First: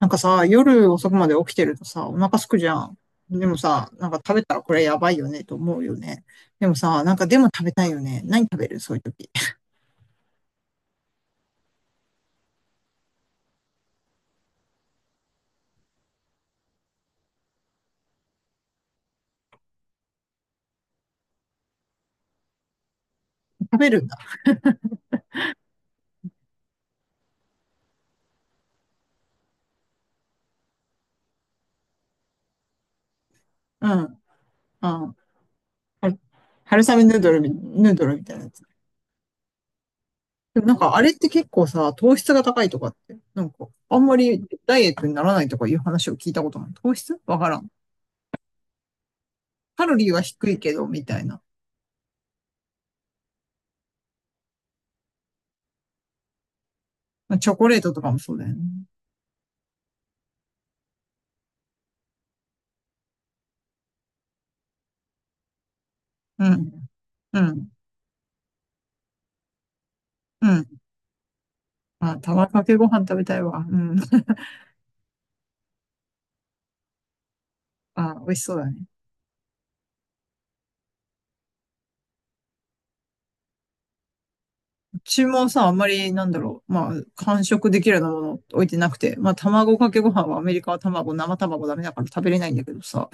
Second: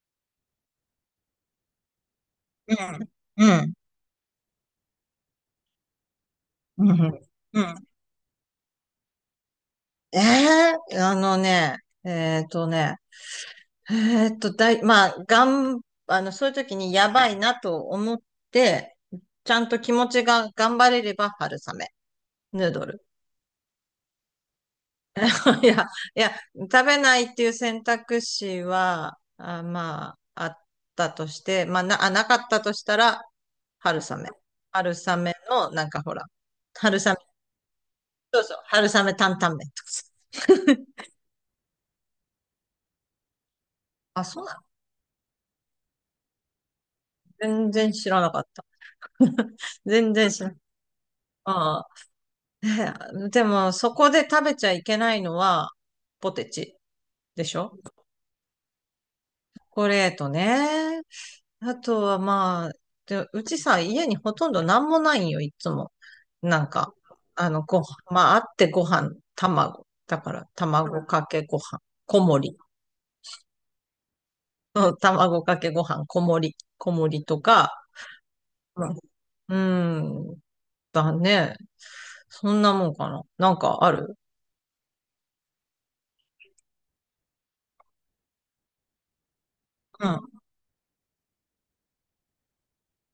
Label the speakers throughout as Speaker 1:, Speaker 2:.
Speaker 1: なんかさ、夜遅くまで起きてるとさ、お腹空くじ
Speaker 2: う
Speaker 1: ゃん。
Speaker 2: ん、
Speaker 1: で
Speaker 2: う
Speaker 1: も
Speaker 2: ん、
Speaker 1: さ、なんか食べたらこれやばいよねと思うよね。でも
Speaker 2: うん、
Speaker 1: さ、なんかでも
Speaker 2: う
Speaker 1: 食べた
Speaker 2: ん。
Speaker 1: いよね。何食べるそういう時。
Speaker 2: ええあのね、えっとね、まあ、がん、あの、そういう時にやばいなと思って、ちゃんと気持ちが頑張れれば春雨、ヌードル。
Speaker 1: 食べるんだ。
Speaker 2: いや、いや、食べないっていう選択肢は、まあ、あったとして、まあ、なかったとしたら、
Speaker 1: うん。
Speaker 2: 春
Speaker 1: うん。
Speaker 2: 雨。春
Speaker 1: は
Speaker 2: 雨の、なんかほら、
Speaker 1: 春
Speaker 2: 春
Speaker 1: 雨
Speaker 2: 雨、
Speaker 1: ヌードルみたい
Speaker 2: そ
Speaker 1: な
Speaker 2: う
Speaker 1: や
Speaker 2: そう、
Speaker 1: つ。
Speaker 2: 春雨担々麺とかさ。
Speaker 1: でもなんかあれって結構さ、糖質が高いとかって、なんかあんま
Speaker 2: あ、そ
Speaker 1: りダイエットにならないとかいう話を聞いたことない？糖質わからん。
Speaker 2: 全然知らなかった。
Speaker 1: カロリー
Speaker 2: 全
Speaker 1: は
Speaker 2: 然知ら
Speaker 1: 低
Speaker 2: なか
Speaker 1: い
Speaker 2: っ
Speaker 1: けど、みたいな。
Speaker 2: た ああ。でも、そこで食べちゃいけないのは、ポテチ。
Speaker 1: まあ
Speaker 2: で
Speaker 1: チ
Speaker 2: し
Speaker 1: ョコ
Speaker 2: ょ、
Speaker 1: レー
Speaker 2: チ
Speaker 1: トと
Speaker 2: ョ
Speaker 1: かもそうだよね。
Speaker 2: コレートね。あとはまあ、でうちさ、家にほとんどなんもないんよ、いつも。
Speaker 1: う
Speaker 2: な
Speaker 1: ん。
Speaker 2: んか、
Speaker 1: うん。
Speaker 2: ご飯、まあ、あってご飯、卵。だから、
Speaker 1: うん。
Speaker 2: 卵かけご飯、
Speaker 1: まあ、
Speaker 2: 小盛
Speaker 1: 卵
Speaker 2: り。
Speaker 1: かけご飯食べたいわ。うん。
Speaker 2: うん、卵かけご飯、小盛りとか、
Speaker 1: あ、美味しそうだね。
Speaker 2: うん、うん。だね。そんなもんかな。なんかある？
Speaker 1: うちもさ、あんまり、なんだろう。まあ、完食できるようなもの置いてなくて。まあ、卵かけ
Speaker 2: う
Speaker 1: ご飯は
Speaker 2: ん。
Speaker 1: アメリカは卵、生卵ダメだから食べれないんだけどさ。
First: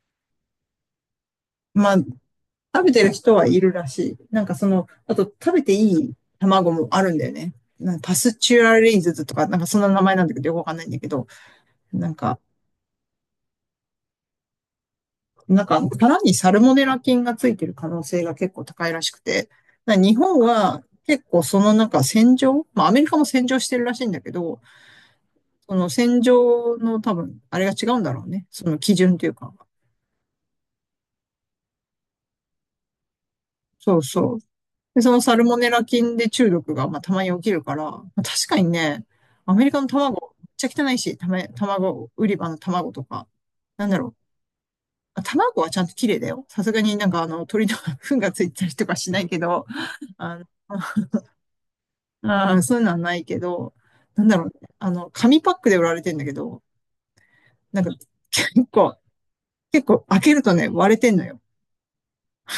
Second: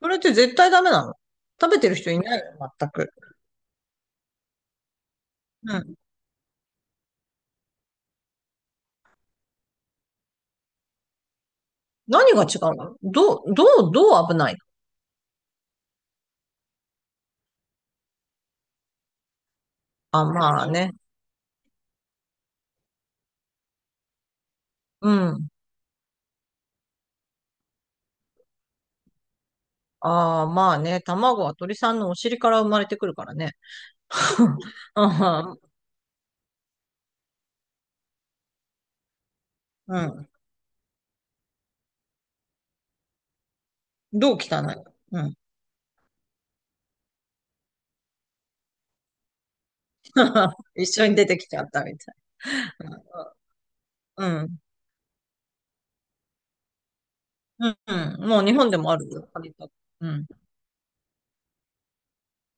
Speaker 2: それって絶対ダメなの？食べて
Speaker 1: ま
Speaker 2: る
Speaker 1: あ、
Speaker 2: 人いないの？
Speaker 1: 食
Speaker 2: 全
Speaker 1: べてる
Speaker 2: く。
Speaker 1: 人はいるらしい。なんかその、あと食べて
Speaker 2: う
Speaker 1: い
Speaker 2: ん。
Speaker 1: い卵もあるんだよね。なんかパスチュアリーズズとか、なんかそんな名前なんだけど、よくわかんないんだけど、なん
Speaker 2: 何
Speaker 1: か、
Speaker 2: が違うの？どう危ないの？
Speaker 1: なんか、殻にサルモネラ菌がついてる可能性が結構高いらしくて、な日
Speaker 2: あ、
Speaker 1: 本
Speaker 2: まあ
Speaker 1: は
Speaker 2: ね。
Speaker 1: 結構そのなんか洗浄、まあアメリカも洗浄してるらしいんだけど、
Speaker 2: うん。
Speaker 1: その戦場の多分、あれが違うんだろうね。その基準というか。
Speaker 2: ああ、まあね。卵は鳥さんのお尻から生まれてくるからね。
Speaker 1: そうそう。で、そのサル
Speaker 2: あ
Speaker 1: モ
Speaker 2: あ、
Speaker 1: ネラ菌で中毒が、まあ、たまに起きるから、まあ、確かにね、アメリカの
Speaker 2: うん。
Speaker 1: 卵、めっちゃ汚いし、たま、卵、売り場の卵とか、なんだろう。
Speaker 2: どう汚いの？
Speaker 1: ま
Speaker 2: う
Speaker 1: あ
Speaker 2: ん。
Speaker 1: 卵はちゃんと綺麗だよ。さすがになんかあの鳥の 糞がついたりとかしないけど、あの、
Speaker 2: 一緒に出てきちゃったみたい。
Speaker 1: あそういうのはないけど、な
Speaker 2: う
Speaker 1: んだろうね。
Speaker 2: ん。
Speaker 1: あの、紙パックで売られてんだけど、
Speaker 2: うん。
Speaker 1: なんか
Speaker 2: うん。もう
Speaker 1: 結
Speaker 2: 日本でも
Speaker 1: 構、
Speaker 2: あるよ。割と。
Speaker 1: 結構
Speaker 2: う
Speaker 1: 開
Speaker 2: ん。
Speaker 1: けるとね、割れてんのよ。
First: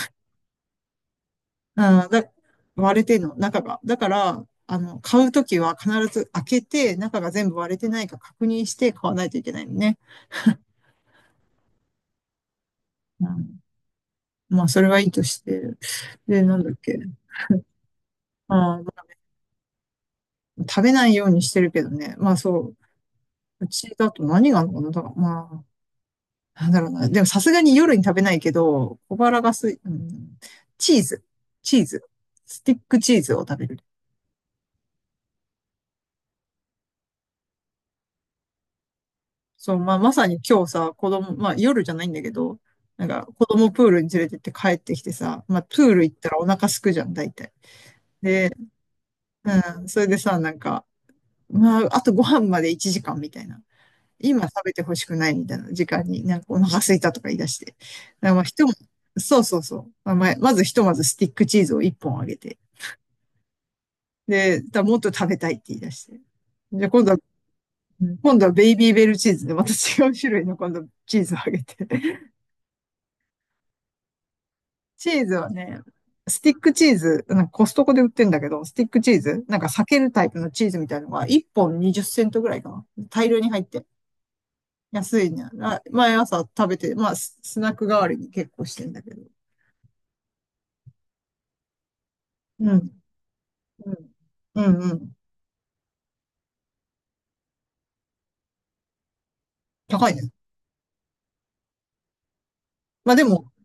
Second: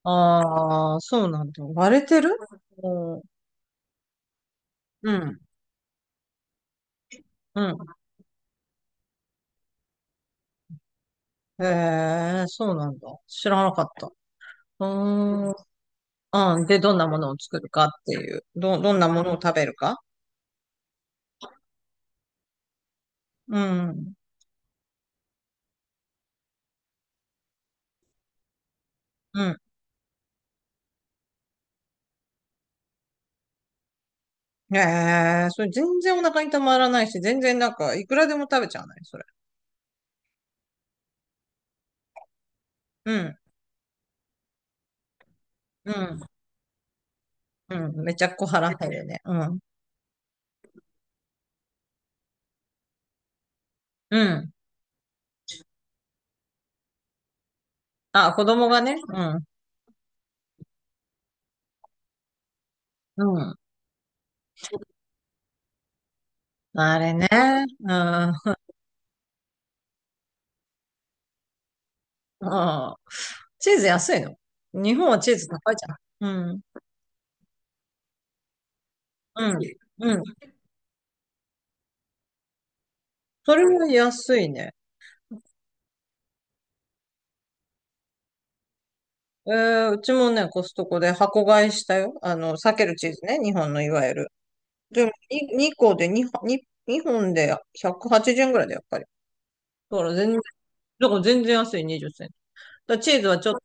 Speaker 2: ああ、そうなんだ。
Speaker 1: う
Speaker 2: 割れ
Speaker 1: ん、
Speaker 2: て
Speaker 1: だ、
Speaker 2: る？
Speaker 1: 割れ
Speaker 2: う
Speaker 1: てん
Speaker 2: ん。
Speaker 1: の、中が。だから、あの、
Speaker 2: う
Speaker 1: 買う
Speaker 2: ん。
Speaker 1: ときは必ず開けて、中が全部
Speaker 2: う
Speaker 1: 割れ
Speaker 2: ん。
Speaker 1: てないか確認して買わないといけないのね。
Speaker 2: へえ、そうなんだ。知
Speaker 1: う
Speaker 2: らなかった。
Speaker 1: ん、まあ、そ
Speaker 2: う
Speaker 1: れはいいとし
Speaker 2: ん。
Speaker 1: て。で、
Speaker 2: あ
Speaker 1: なん
Speaker 2: あ、
Speaker 1: だっ
Speaker 2: で、どん
Speaker 1: け。
Speaker 2: なものを作るかっていう。
Speaker 1: あー、
Speaker 2: どんなものを食べるか？
Speaker 1: 食べないようにしてるけどね。まあ、そう。
Speaker 2: う
Speaker 1: うちだ
Speaker 2: ん。
Speaker 1: と何があるのかなだから、まあ、なんだろうな。でもさすがに夜に食べないけど、小腹
Speaker 2: う
Speaker 1: が
Speaker 2: ん。
Speaker 1: すい、うん、チーズ。チーズ。スティックチーズを食べる。
Speaker 2: ええ、それ全然お腹にたまらないし、全然なんか、いくらでも食べちゃわない、それ。
Speaker 1: そう、まあ、まさに今日さ、子供、まあ、夜じゃないんだけど、なん
Speaker 2: う
Speaker 1: か、
Speaker 2: ん。
Speaker 1: 子供プールに連れてって帰ってきてさ、まあ、プ
Speaker 2: う
Speaker 1: ール行っ
Speaker 2: ん。
Speaker 1: たらお腹すくじゃん、大体。
Speaker 2: うん。めちゃ小
Speaker 1: で、
Speaker 2: 腹減るね。うん。
Speaker 1: うん、それでさ、なんか、まあ、あとご飯まで1時間みたいな。
Speaker 2: う
Speaker 1: 今
Speaker 2: ん。
Speaker 1: 食べてほしくないみたいな時間に、なんかお腹すいたとか言い出して。だか
Speaker 2: あ、
Speaker 1: らまあ、
Speaker 2: 子
Speaker 1: ひと
Speaker 2: 供
Speaker 1: ま、
Speaker 2: がね。う
Speaker 1: そう
Speaker 2: ん。
Speaker 1: そうそう。まあ、まあまずひとまずスティックチーズを1本あげて。
Speaker 2: うん。
Speaker 1: で、だもっと食べたいって言い出して。じゃあ
Speaker 2: あ
Speaker 1: 今度
Speaker 2: れ
Speaker 1: は、
Speaker 2: ね。うん。う
Speaker 1: 今度はベイビーベルチーズで、また違う種類の今度チーズをあげて。
Speaker 2: ん。チーズ安いの？日本
Speaker 1: チ
Speaker 2: は
Speaker 1: ー
Speaker 2: チ
Speaker 1: ズ
Speaker 2: ーズ
Speaker 1: は
Speaker 2: 高い
Speaker 1: ね、
Speaker 2: じゃ
Speaker 1: ス
Speaker 2: ん。
Speaker 1: ティ
Speaker 2: う
Speaker 1: ッ
Speaker 2: ん。
Speaker 1: クチーズ、なんかコストコで売ってんだけど、スティックチーズ、
Speaker 2: う
Speaker 1: な
Speaker 2: ん。
Speaker 1: んか裂ける
Speaker 2: うん。
Speaker 1: タイプのチーズみたいなのが1本20セントぐらいかな。大量に
Speaker 2: そ
Speaker 1: 入っ
Speaker 2: れ
Speaker 1: て。
Speaker 2: も安いね。
Speaker 1: 安いね。あ毎朝食べて、まあ、ススナック代わりに結構してんだけど。
Speaker 2: うちもね、コストコで箱買いしたよ。あの、
Speaker 1: う
Speaker 2: 避ける
Speaker 1: ん。
Speaker 2: チーズね。日本のい
Speaker 1: う
Speaker 2: わゆ
Speaker 1: ん。
Speaker 2: る。
Speaker 1: うんう
Speaker 2: でも
Speaker 1: ん。
Speaker 2: に2個で2、二本で180円ぐらいだよ、やっぱり。だか
Speaker 1: 高い
Speaker 2: ら
Speaker 1: ね。
Speaker 2: 全然、だから全然安い20銭。だからチ
Speaker 1: まあ
Speaker 2: ー
Speaker 1: で
Speaker 2: ズは
Speaker 1: も、
Speaker 2: ちょっと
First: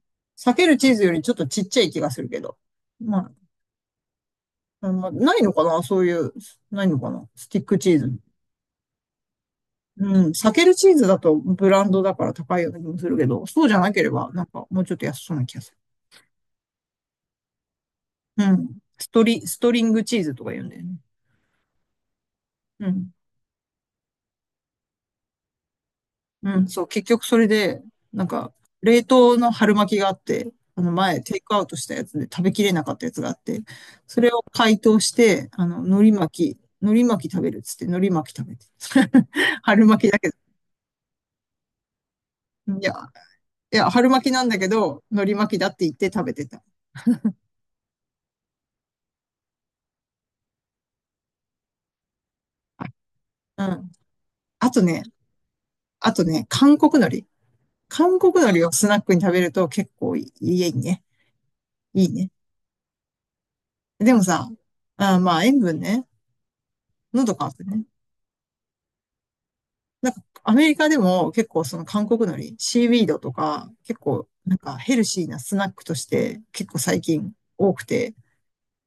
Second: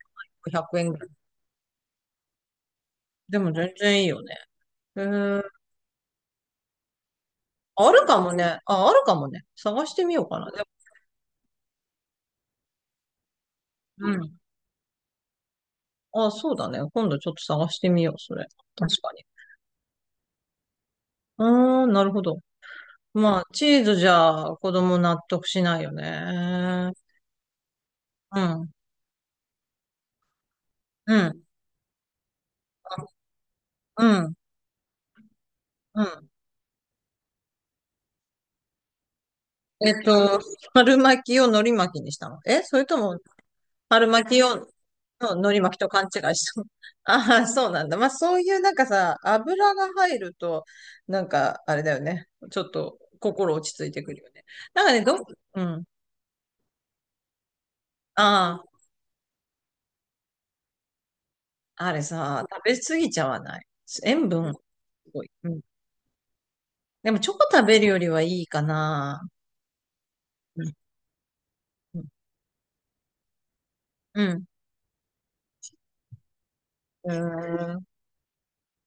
Speaker 1: 裂ける
Speaker 2: 100円
Speaker 1: チー
Speaker 2: ぐ
Speaker 1: ズ
Speaker 2: らい。
Speaker 1: よりちょっとちっちゃい気がするけど。ま
Speaker 2: でも全然いいよね。
Speaker 1: あ、うん
Speaker 2: へ
Speaker 1: まあ、ない
Speaker 2: え、
Speaker 1: のかなそういう、ないのかなスティックチ
Speaker 2: あ
Speaker 1: ー
Speaker 2: る
Speaker 1: ズ。
Speaker 2: かもね。あ、あるかもね。探して
Speaker 1: う
Speaker 2: みよ
Speaker 1: ん、
Speaker 2: うかな。
Speaker 1: 避
Speaker 2: で
Speaker 1: け
Speaker 2: も、
Speaker 1: るチーズだとブランドだから高いような気もするけど、そうじゃなけ
Speaker 2: う
Speaker 1: れば、
Speaker 2: ん。
Speaker 1: なんかもうちょっと安そうな気がする。
Speaker 2: あ、そうだね。今度ちょっと探してみよう、それ。
Speaker 1: うん。
Speaker 2: 確かに。
Speaker 1: ストリングチーズとか言うんだよね。
Speaker 2: あー、なるほど。
Speaker 1: うん。
Speaker 2: まあ、チーズじゃ子供納得しないよ
Speaker 1: うん、そう、
Speaker 2: ね。
Speaker 1: 結局それで、なん
Speaker 2: う
Speaker 1: か、
Speaker 2: ん、
Speaker 1: 冷凍の春巻きがあって、あの
Speaker 2: う
Speaker 1: 前、テイ
Speaker 2: ん、
Speaker 1: クアウトしたやつで食べきれなかったやつがあって、
Speaker 2: う
Speaker 1: それ
Speaker 2: ん、
Speaker 1: を解凍して、あの、
Speaker 2: うん。
Speaker 1: 海苔巻き食べるっつって、海苔巻き食べて。春
Speaker 2: えっ
Speaker 1: 巻きだけ
Speaker 2: と、春巻きを海苔巻きにしたの？え、そ
Speaker 1: ど。
Speaker 2: れとも
Speaker 1: いや、
Speaker 2: 春
Speaker 1: 春
Speaker 2: 巻
Speaker 1: 巻き
Speaker 2: き
Speaker 1: なん
Speaker 2: を、
Speaker 1: だけど、海苔巻
Speaker 2: の
Speaker 1: き
Speaker 2: 海苔
Speaker 1: だっ
Speaker 2: 巻き
Speaker 1: て
Speaker 2: と
Speaker 1: 言っ
Speaker 2: 勘違
Speaker 1: て食べ
Speaker 2: い
Speaker 1: て
Speaker 2: した。
Speaker 1: た。
Speaker 2: ああ、そうなんだ。まあ、そういうなんかさ、油が入ると、なんか、あれだよね。ちょっ
Speaker 1: あ
Speaker 2: と、心
Speaker 1: う
Speaker 2: 落ち着
Speaker 1: ん。
Speaker 2: いてくるよね。
Speaker 1: あと
Speaker 2: なんかね、
Speaker 1: ね、
Speaker 2: うん。
Speaker 1: あとね、韓国海苔。韓国海
Speaker 2: あ
Speaker 1: 苔をスナックに食べると結構いいね。
Speaker 2: あ、あれ
Speaker 1: いいね。
Speaker 2: さ、食べ過ぎちゃわない？
Speaker 1: でも
Speaker 2: 塩
Speaker 1: さ、
Speaker 2: 分、す
Speaker 1: あー
Speaker 2: ごい。
Speaker 1: まあ
Speaker 2: う
Speaker 1: 塩
Speaker 2: ん。
Speaker 1: 分ね、
Speaker 2: でも、チ
Speaker 1: 喉
Speaker 2: ョコ
Speaker 1: 乾く
Speaker 2: 食べ
Speaker 1: ね。
Speaker 2: るよりはいいかな。
Speaker 1: なんかア
Speaker 2: う
Speaker 1: メリ
Speaker 2: ん。
Speaker 1: カでも結構その韓
Speaker 2: う
Speaker 1: 国海苔、シーウィードとか結構
Speaker 2: ん。
Speaker 1: なんかヘルシーなスナックとして結構最
Speaker 2: う
Speaker 1: 近多く
Speaker 2: ん。
Speaker 1: て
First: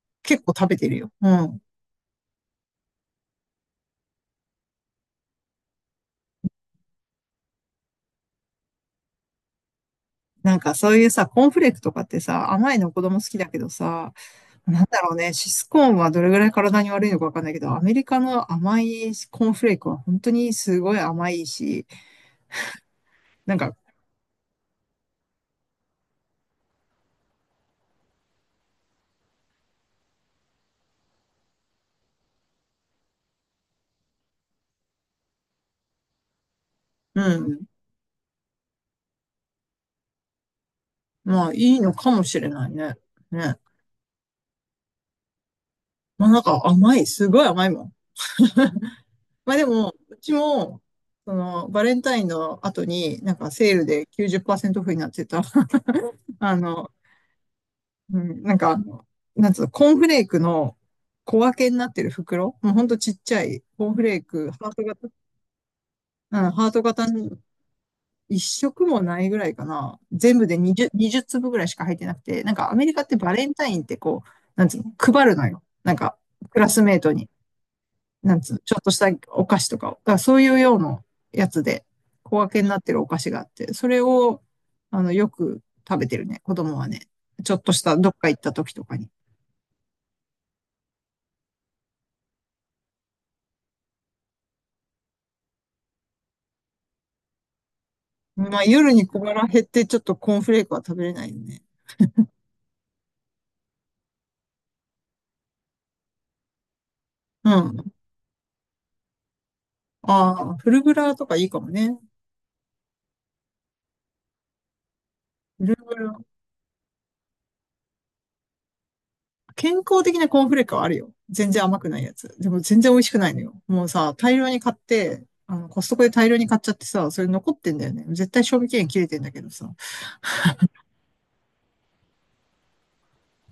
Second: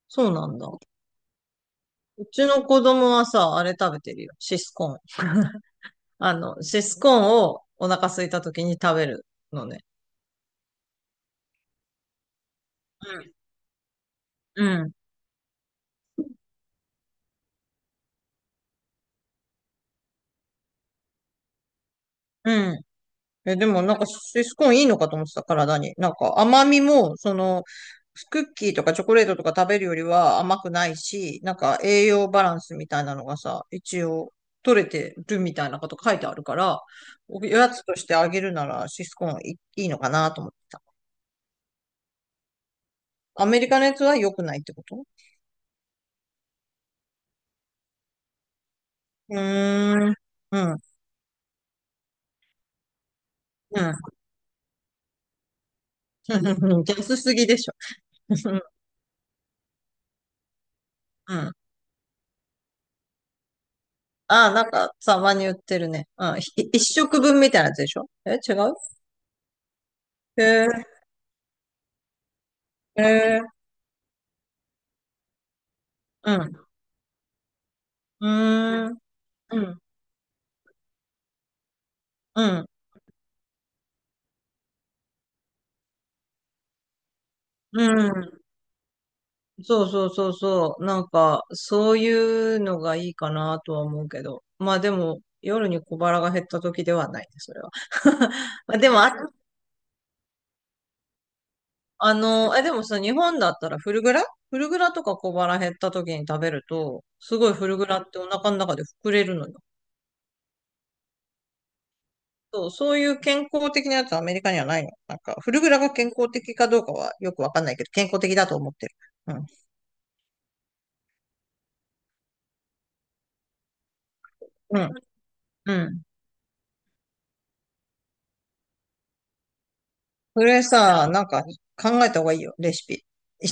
Speaker 2: そう
Speaker 1: 結
Speaker 2: な
Speaker 1: 構
Speaker 2: んだ。
Speaker 1: 食べてるよ。うん。
Speaker 2: うちの子供はさ、あれ食べてるよ。シスコーン。シスコーンをお腹空いた時に食べるのね。
Speaker 1: なんかそういうさ、コーンフレークとかってさ、甘いの子
Speaker 2: う
Speaker 1: 供好
Speaker 2: ん。
Speaker 1: きだけどさ、
Speaker 2: う
Speaker 1: なん
Speaker 2: ん。
Speaker 1: だろうね、シスコーンはどれぐらい体に悪いのかわかんないけど、アメリカの甘いコーンフレークは本当にすごい甘いし、
Speaker 2: うん。
Speaker 1: な
Speaker 2: え、
Speaker 1: ん
Speaker 2: で
Speaker 1: か、
Speaker 2: もなんかシスコーンいいのかと思ってた、体に。なんか甘みも、クッキーとかチョコレートとか食べるよりは甘くないし、なんか栄養バランスみたいなのがさ、一応取れてるみたいなこと書いてあるから、
Speaker 1: う
Speaker 2: お
Speaker 1: ん、
Speaker 2: やつとしてあげるならシスコーンいいいのかなと思ってた。
Speaker 1: まあいいのかもしれないね。
Speaker 2: ア
Speaker 1: ね。
Speaker 2: メリカのやつは良くないってこと？
Speaker 1: まあなんか甘い、すごい甘いもん。
Speaker 2: う
Speaker 1: まあでも、
Speaker 2: ーん。
Speaker 1: うち
Speaker 2: うん。うん。
Speaker 1: も、その、バレンタインの後に、なんかセールで90%オフになってた、あの、
Speaker 2: 安すぎでしょ。
Speaker 1: うん、なんか あの、なんつうの、コーンフレークの
Speaker 2: う
Speaker 1: 小
Speaker 2: ん。
Speaker 1: 分けになってる袋、もうほんとちっちゃい、コーンフレー
Speaker 2: あ
Speaker 1: ク、
Speaker 2: あ、な
Speaker 1: ハ
Speaker 2: ん
Speaker 1: ート
Speaker 2: か、
Speaker 1: 型、
Speaker 2: たまに売ってるね。う
Speaker 1: う
Speaker 2: ん。
Speaker 1: ん、ハート
Speaker 2: 一
Speaker 1: 型
Speaker 2: 食分みたいなやつでしょ？え、
Speaker 1: 一
Speaker 2: 違う？
Speaker 1: 食もないぐらいかな。全
Speaker 2: へ
Speaker 1: 部で
Speaker 2: え、
Speaker 1: 20、20粒ぐらいしか入ってなくて、なんかアメリカ
Speaker 2: へ
Speaker 1: ってバ
Speaker 2: え、
Speaker 1: レンタインってこう、なんつうの、配るのよ。なんか、
Speaker 2: う
Speaker 1: ク
Speaker 2: ん。
Speaker 1: ラスメートに、
Speaker 2: う
Speaker 1: なんつうの、ちょっと
Speaker 2: ー
Speaker 1: し
Speaker 2: ん、
Speaker 1: たお菓
Speaker 2: う
Speaker 1: 子と
Speaker 2: ん、
Speaker 1: かを。だからそういうようなやつで、小
Speaker 2: う
Speaker 1: 分け
Speaker 2: ん、
Speaker 1: になってるお菓子があって、それを、あの、よく食べてるね、子供はね。ちょっとし
Speaker 2: う
Speaker 1: たどっか行っ
Speaker 2: ん。
Speaker 1: た時とかに。
Speaker 2: そうそうそうそう。なんか、そういうのがいいかなとは思うけど。まあでも、夜に小腹が減った時ではないね、それは。
Speaker 1: ま あ、
Speaker 2: まあで
Speaker 1: 夜
Speaker 2: も、
Speaker 1: に
Speaker 2: あ、
Speaker 1: 小腹減って、ちょっとコーンフレークは食べれないよね。
Speaker 2: でもさ、日本だったらフルグラとか小腹減った時に食べると、すご
Speaker 1: う
Speaker 2: いフルグ
Speaker 1: ん。
Speaker 2: ラってお腹の中で膨れるのよ。
Speaker 1: ああ、フルグラとかいいかもね。
Speaker 2: そう、そういう健康的なやつはアメリカにはないの。なんか、フル
Speaker 1: フ
Speaker 2: グ
Speaker 1: ル
Speaker 2: ラが
Speaker 1: グ
Speaker 2: 健
Speaker 1: ラ。
Speaker 2: 康的かどうかはよくわかんないけど、健康的だと思ってる。うん。
Speaker 1: 健康的なコーンフレークはあるよ。全然甘くないやつ。でも全然美味しくないのよ。もうさ、大量に買っ
Speaker 2: うん。
Speaker 1: て、あの、
Speaker 2: う
Speaker 1: コストコ
Speaker 2: ん。
Speaker 1: で大量に買っちゃってさ、それ残ってんだよね。絶対賞味期限切れてんだけどさ。
Speaker 2: それさ、なんか考えた方がいいよ、レシピ。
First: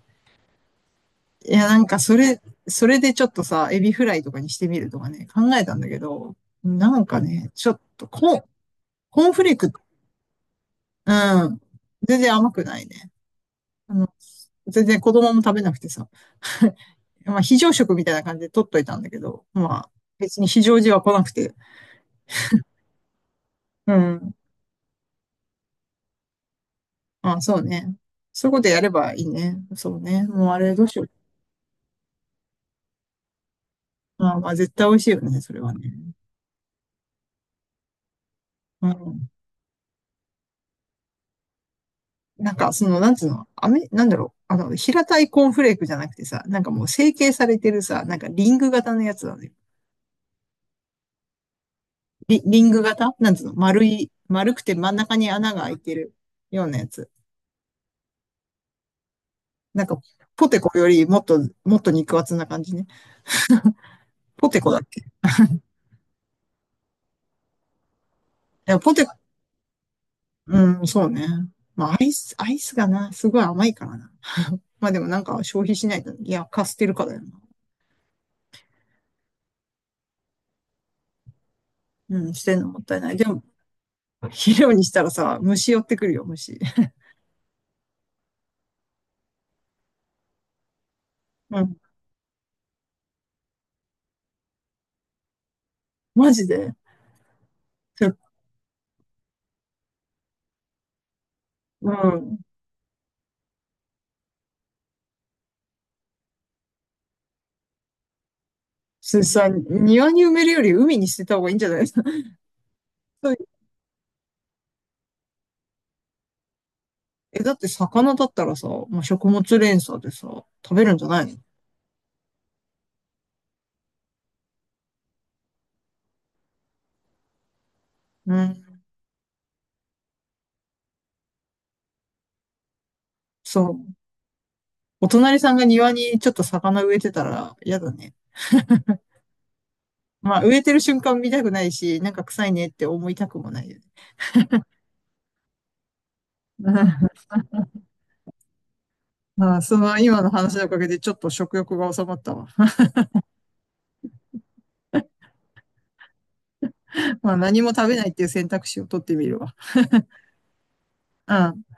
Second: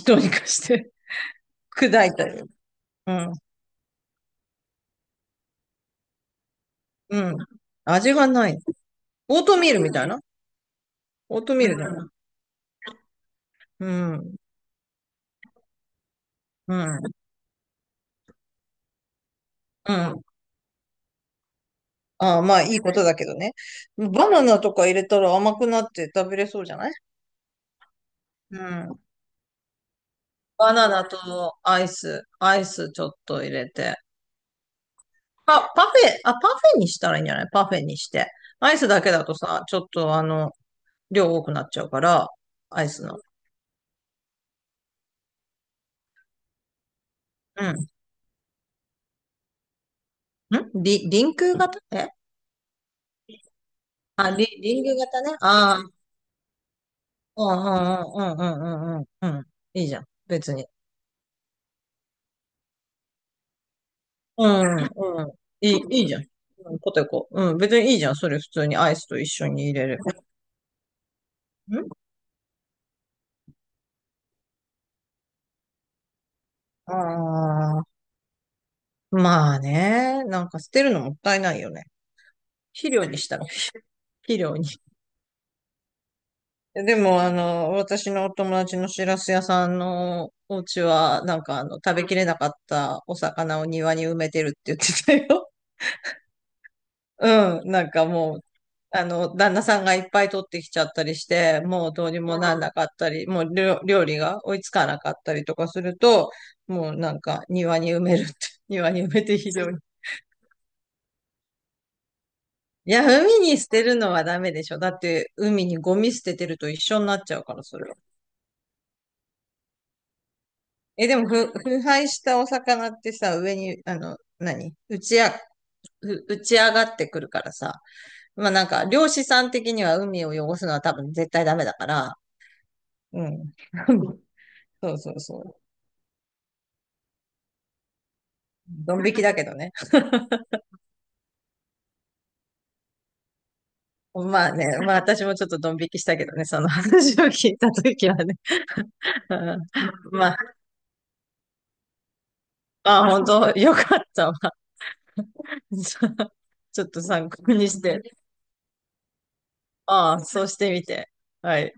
Speaker 2: どうにかして
Speaker 1: いや、なん
Speaker 2: 砕
Speaker 1: か
Speaker 2: い
Speaker 1: そ
Speaker 2: た
Speaker 1: れ、
Speaker 2: り。
Speaker 1: それ
Speaker 2: う
Speaker 1: でちょ
Speaker 2: ん。
Speaker 1: っとさ、エビフライとかにしてみるとかね、考えたんだけど、なん
Speaker 2: う
Speaker 1: か
Speaker 2: ん。
Speaker 1: ね、ちょっと、
Speaker 2: 味が
Speaker 1: コーン、
Speaker 2: ない。
Speaker 1: コーン
Speaker 2: オ
Speaker 1: フ
Speaker 2: ー
Speaker 1: レー
Speaker 2: トミ
Speaker 1: ク、
Speaker 2: ールみたいな。オー
Speaker 1: う
Speaker 2: ト
Speaker 1: ん、
Speaker 2: ミールだよな。
Speaker 1: 全然甘くないね。
Speaker 2: う
Speaker 1: あの、
Speaker 2: ん。
Speaker 1: 全然子供も食べなくてさ。
Speaker 2: う ん。
Speaker 1: まあ、非常食みたいな感じで取っといたんだけど、まあ、
Speaker 2: うん。
Speaker 1: 別に非常時は来なくて、
Speaker 2: ああ、まあいいことだけどね。
Speaker 1: う
Speaker 2: バ
Speaker 1: ん、
Speaker 2: ナナとか入れたら甘くなって食べれそうじゃない？
Speaker 1: あ、そうね。そういう
Speaker 2: う
Speaker 1: ことやれ
Speaker 2: ん。
Speaker 1: ばいいね。そうね。もうあ
Speaker 2: バ
Speaker 1: れどう
Speaker 2: ナ
Speaker 1: しよ
Speaker 2: ナ
Speaker 1: う。
Speaker 2: とアイス、アイスちょっと入れて。
Speaker 1: まあ、まあ絶対美味しいよね、それ
Speaker 2: あ、
Speaker 1: は
Speaker 2: パフ
Speaker 1: ね。
Speaker 2: ェ、あ、パフェにしたらいいんじゃない？パフェにして。アイ
Speaker 1: う
Speaker 2: スだけだ
Speaker 1: ん。
Speaker 2: とさ、ちょっと量多くなっちゃうから、
Speaker 1: なんか、
Speaker 2: ア
Speaker 1: そ
Speaker 2: イ
Speaker 1: の、
Speaker 2: ス
Speaker 1: なん
Speaker 2: の。
Speaker 1: つうの、あめ、なんだろう。あの、平たいコーンフレークじゃなくてさ、なんかもう成形され
Speaker 2: う
Speaker 1: てる
Speaker 2: ん。
Speaker 1: さ、なんかリング型のやつだね。
Speaker 2: ん。リンク型？え、
Speaker 1: リング型なんつうの丸い、
Speaker 2: あ、
Speaker 1: 丸くて
Speaker 2: リン
Speaker 1: 真ん
Speaker 2: ク
Speaker 1: 中
Speaker 2: 型
Speaker 1: に
Speaker 2: ね。
Speaker 1: 穴が開い
Speaker 2: ああ、
Speaker 1: てるようなやつ。
Speaker 2: うんうんうんうんうんうんうん。
Speaker 1: な
Speaker 2: い
Speaker 1: ん
Speaker 2: いじ
Speaker 1: か、
Speaker 2: ゃん。
Speaker 1: ポ
Speaker 2: 別
Speaker 1: テ
Speaker 2: に。
Speaker 1: コよりもっと、もっと肉厚な感じね。
Speaker 2: う
Speaker 1: ポテコだっ
Speaker 2: ん
Speaker 1: けい
Speaker 2: うん。いいじゃん。うん、ポテコ。うん、別にいいじゃん。それ普通に
Speaker 1: や、
Speaker 2: ア
Speaker 1: ポ
Speaker 2: イ
Speaker 1: テ
Speaker 2: ス
Speaker 1: コ、
Speaker 2: と一緒に入れる。
Speaker 1: うん、そうね。
Speaker 2: う
Speaker 1: ま
Speaker 2: ん。
Speaker 1: あ、アイスがな、すごい甘いからな。まあでもなんか消費しないと、いや、貸捨てるからよな。
Speaker 2: ああー、まあね。なんか捨てるのもったいないよね。
Speaker 1: うん、捨てるのもっ
Speaker 2: 肥
Speaker 1: たい
Speaker 2: 料
Speaker 1: ない。
Speaker 2: に
Speaker 1: で
Speaker 2: した
Speaker 1: も、
Speaker 2: ら、肥
Speaker 1: 肥
Speaker 2: 料に。
Speaker 1: 料にしたらさ、虫寄ってくるよ、虫。
Speaker 2: でも、私のお友達のしらす屋さんのお家は、なんか
Speaker 1: うん、
Speaker 2: 食べきれなかったお魚を庭に埋めてるって言ってたよ。
Speaker 1: マジで。
Speaker 2: うん、なんかもう、旦那さんがいっぱい取ってきちゃったりして、
Speaker 1: う
Speaker 2: もうどうに
Speaker 1: ん。
Speaker 2: もなんなかったり、もう料理が追いつかなかったりとかすると、もうなんか庭に埋めるって、庭に埋
Speaker 1: それ
Speaker 2: めて
Speaker 1: さ、
Speaker 2: 非常に。
Speaker 1: 庭に埋めるより海に捨てた方がいいんじゃないですか？
Speaker 2: いや、海に捨てるのはダメでしょ。だって海にゴミ捨ててると一緒になっちゃ
Speaker 1: え、
Speaker 2: う
Speaker 1: だ
Speaker 2: か
Speaker 1: っ
Speaker 2: ら、
Speaker 1: て
Speaker 2: それ。
Speaker 1: 魚だったらさ、まあ、食物連鎖でさ、食べるんじ
Speaker 2: え、
Speaker 1: ゃ
Speaker 2: で
Speaker 1: ない
Speaker 2: も
Speaker 1: の？
Speaker 2: 腐敗したお魚ってさ、上に、あの、何打ちあ、ふ打ち上がってくるからさ。
Speaker 1: う
Speaker 2: まあな
Speaker 1: ん。
Speaker 2: んか、漁師さん的には海を汚すのは多分絶対ダメだから。うん。
Speaker 1: そう。
Speaker 2: そう
Speaker 1: お
Speaker 2: そう
Speaker 1: 隣
Speaker 2: そ
Speaker 1: さん
Speaker 2: う。
Speaker 1: が庭にちょっと魚植えてたら嫌だね。
Speaker 2: ドン引きだけどね。
Speaker 1: まあ、植えてる瞬間見たくないし、なんか臭いねって思いたくもないよね。
Speaker 2: まあね、まあ私もちょっとドン引きしたけどね、その話を 聞いたときはね。う
Speaker 1: まあ、
Speaker 2: ん。
Speaker 1: その今
Speaker 2: ま
Speaker 1: の
Speaker 2: あ、
Speaker 1: 話のおかげでちょっと食欲が収まったわ。
Speaker 2: まあ本当よかったわ。ちょっと参
Speaker 1: まあ
Speaker 2: 考
Speaker 1: 何
Speaker 2: に
Speaker 1: も
Speaker 2: し
Speaker 1: 食べないっ
Speaker 2: て。
Speaker 1: ていう選択肢を取ってみるわ。
Speaker 2: ああ、そうしてみて。
Speaker 1: う
Speaker 2: は
Speaker 1: ん。
Speaker 2: い。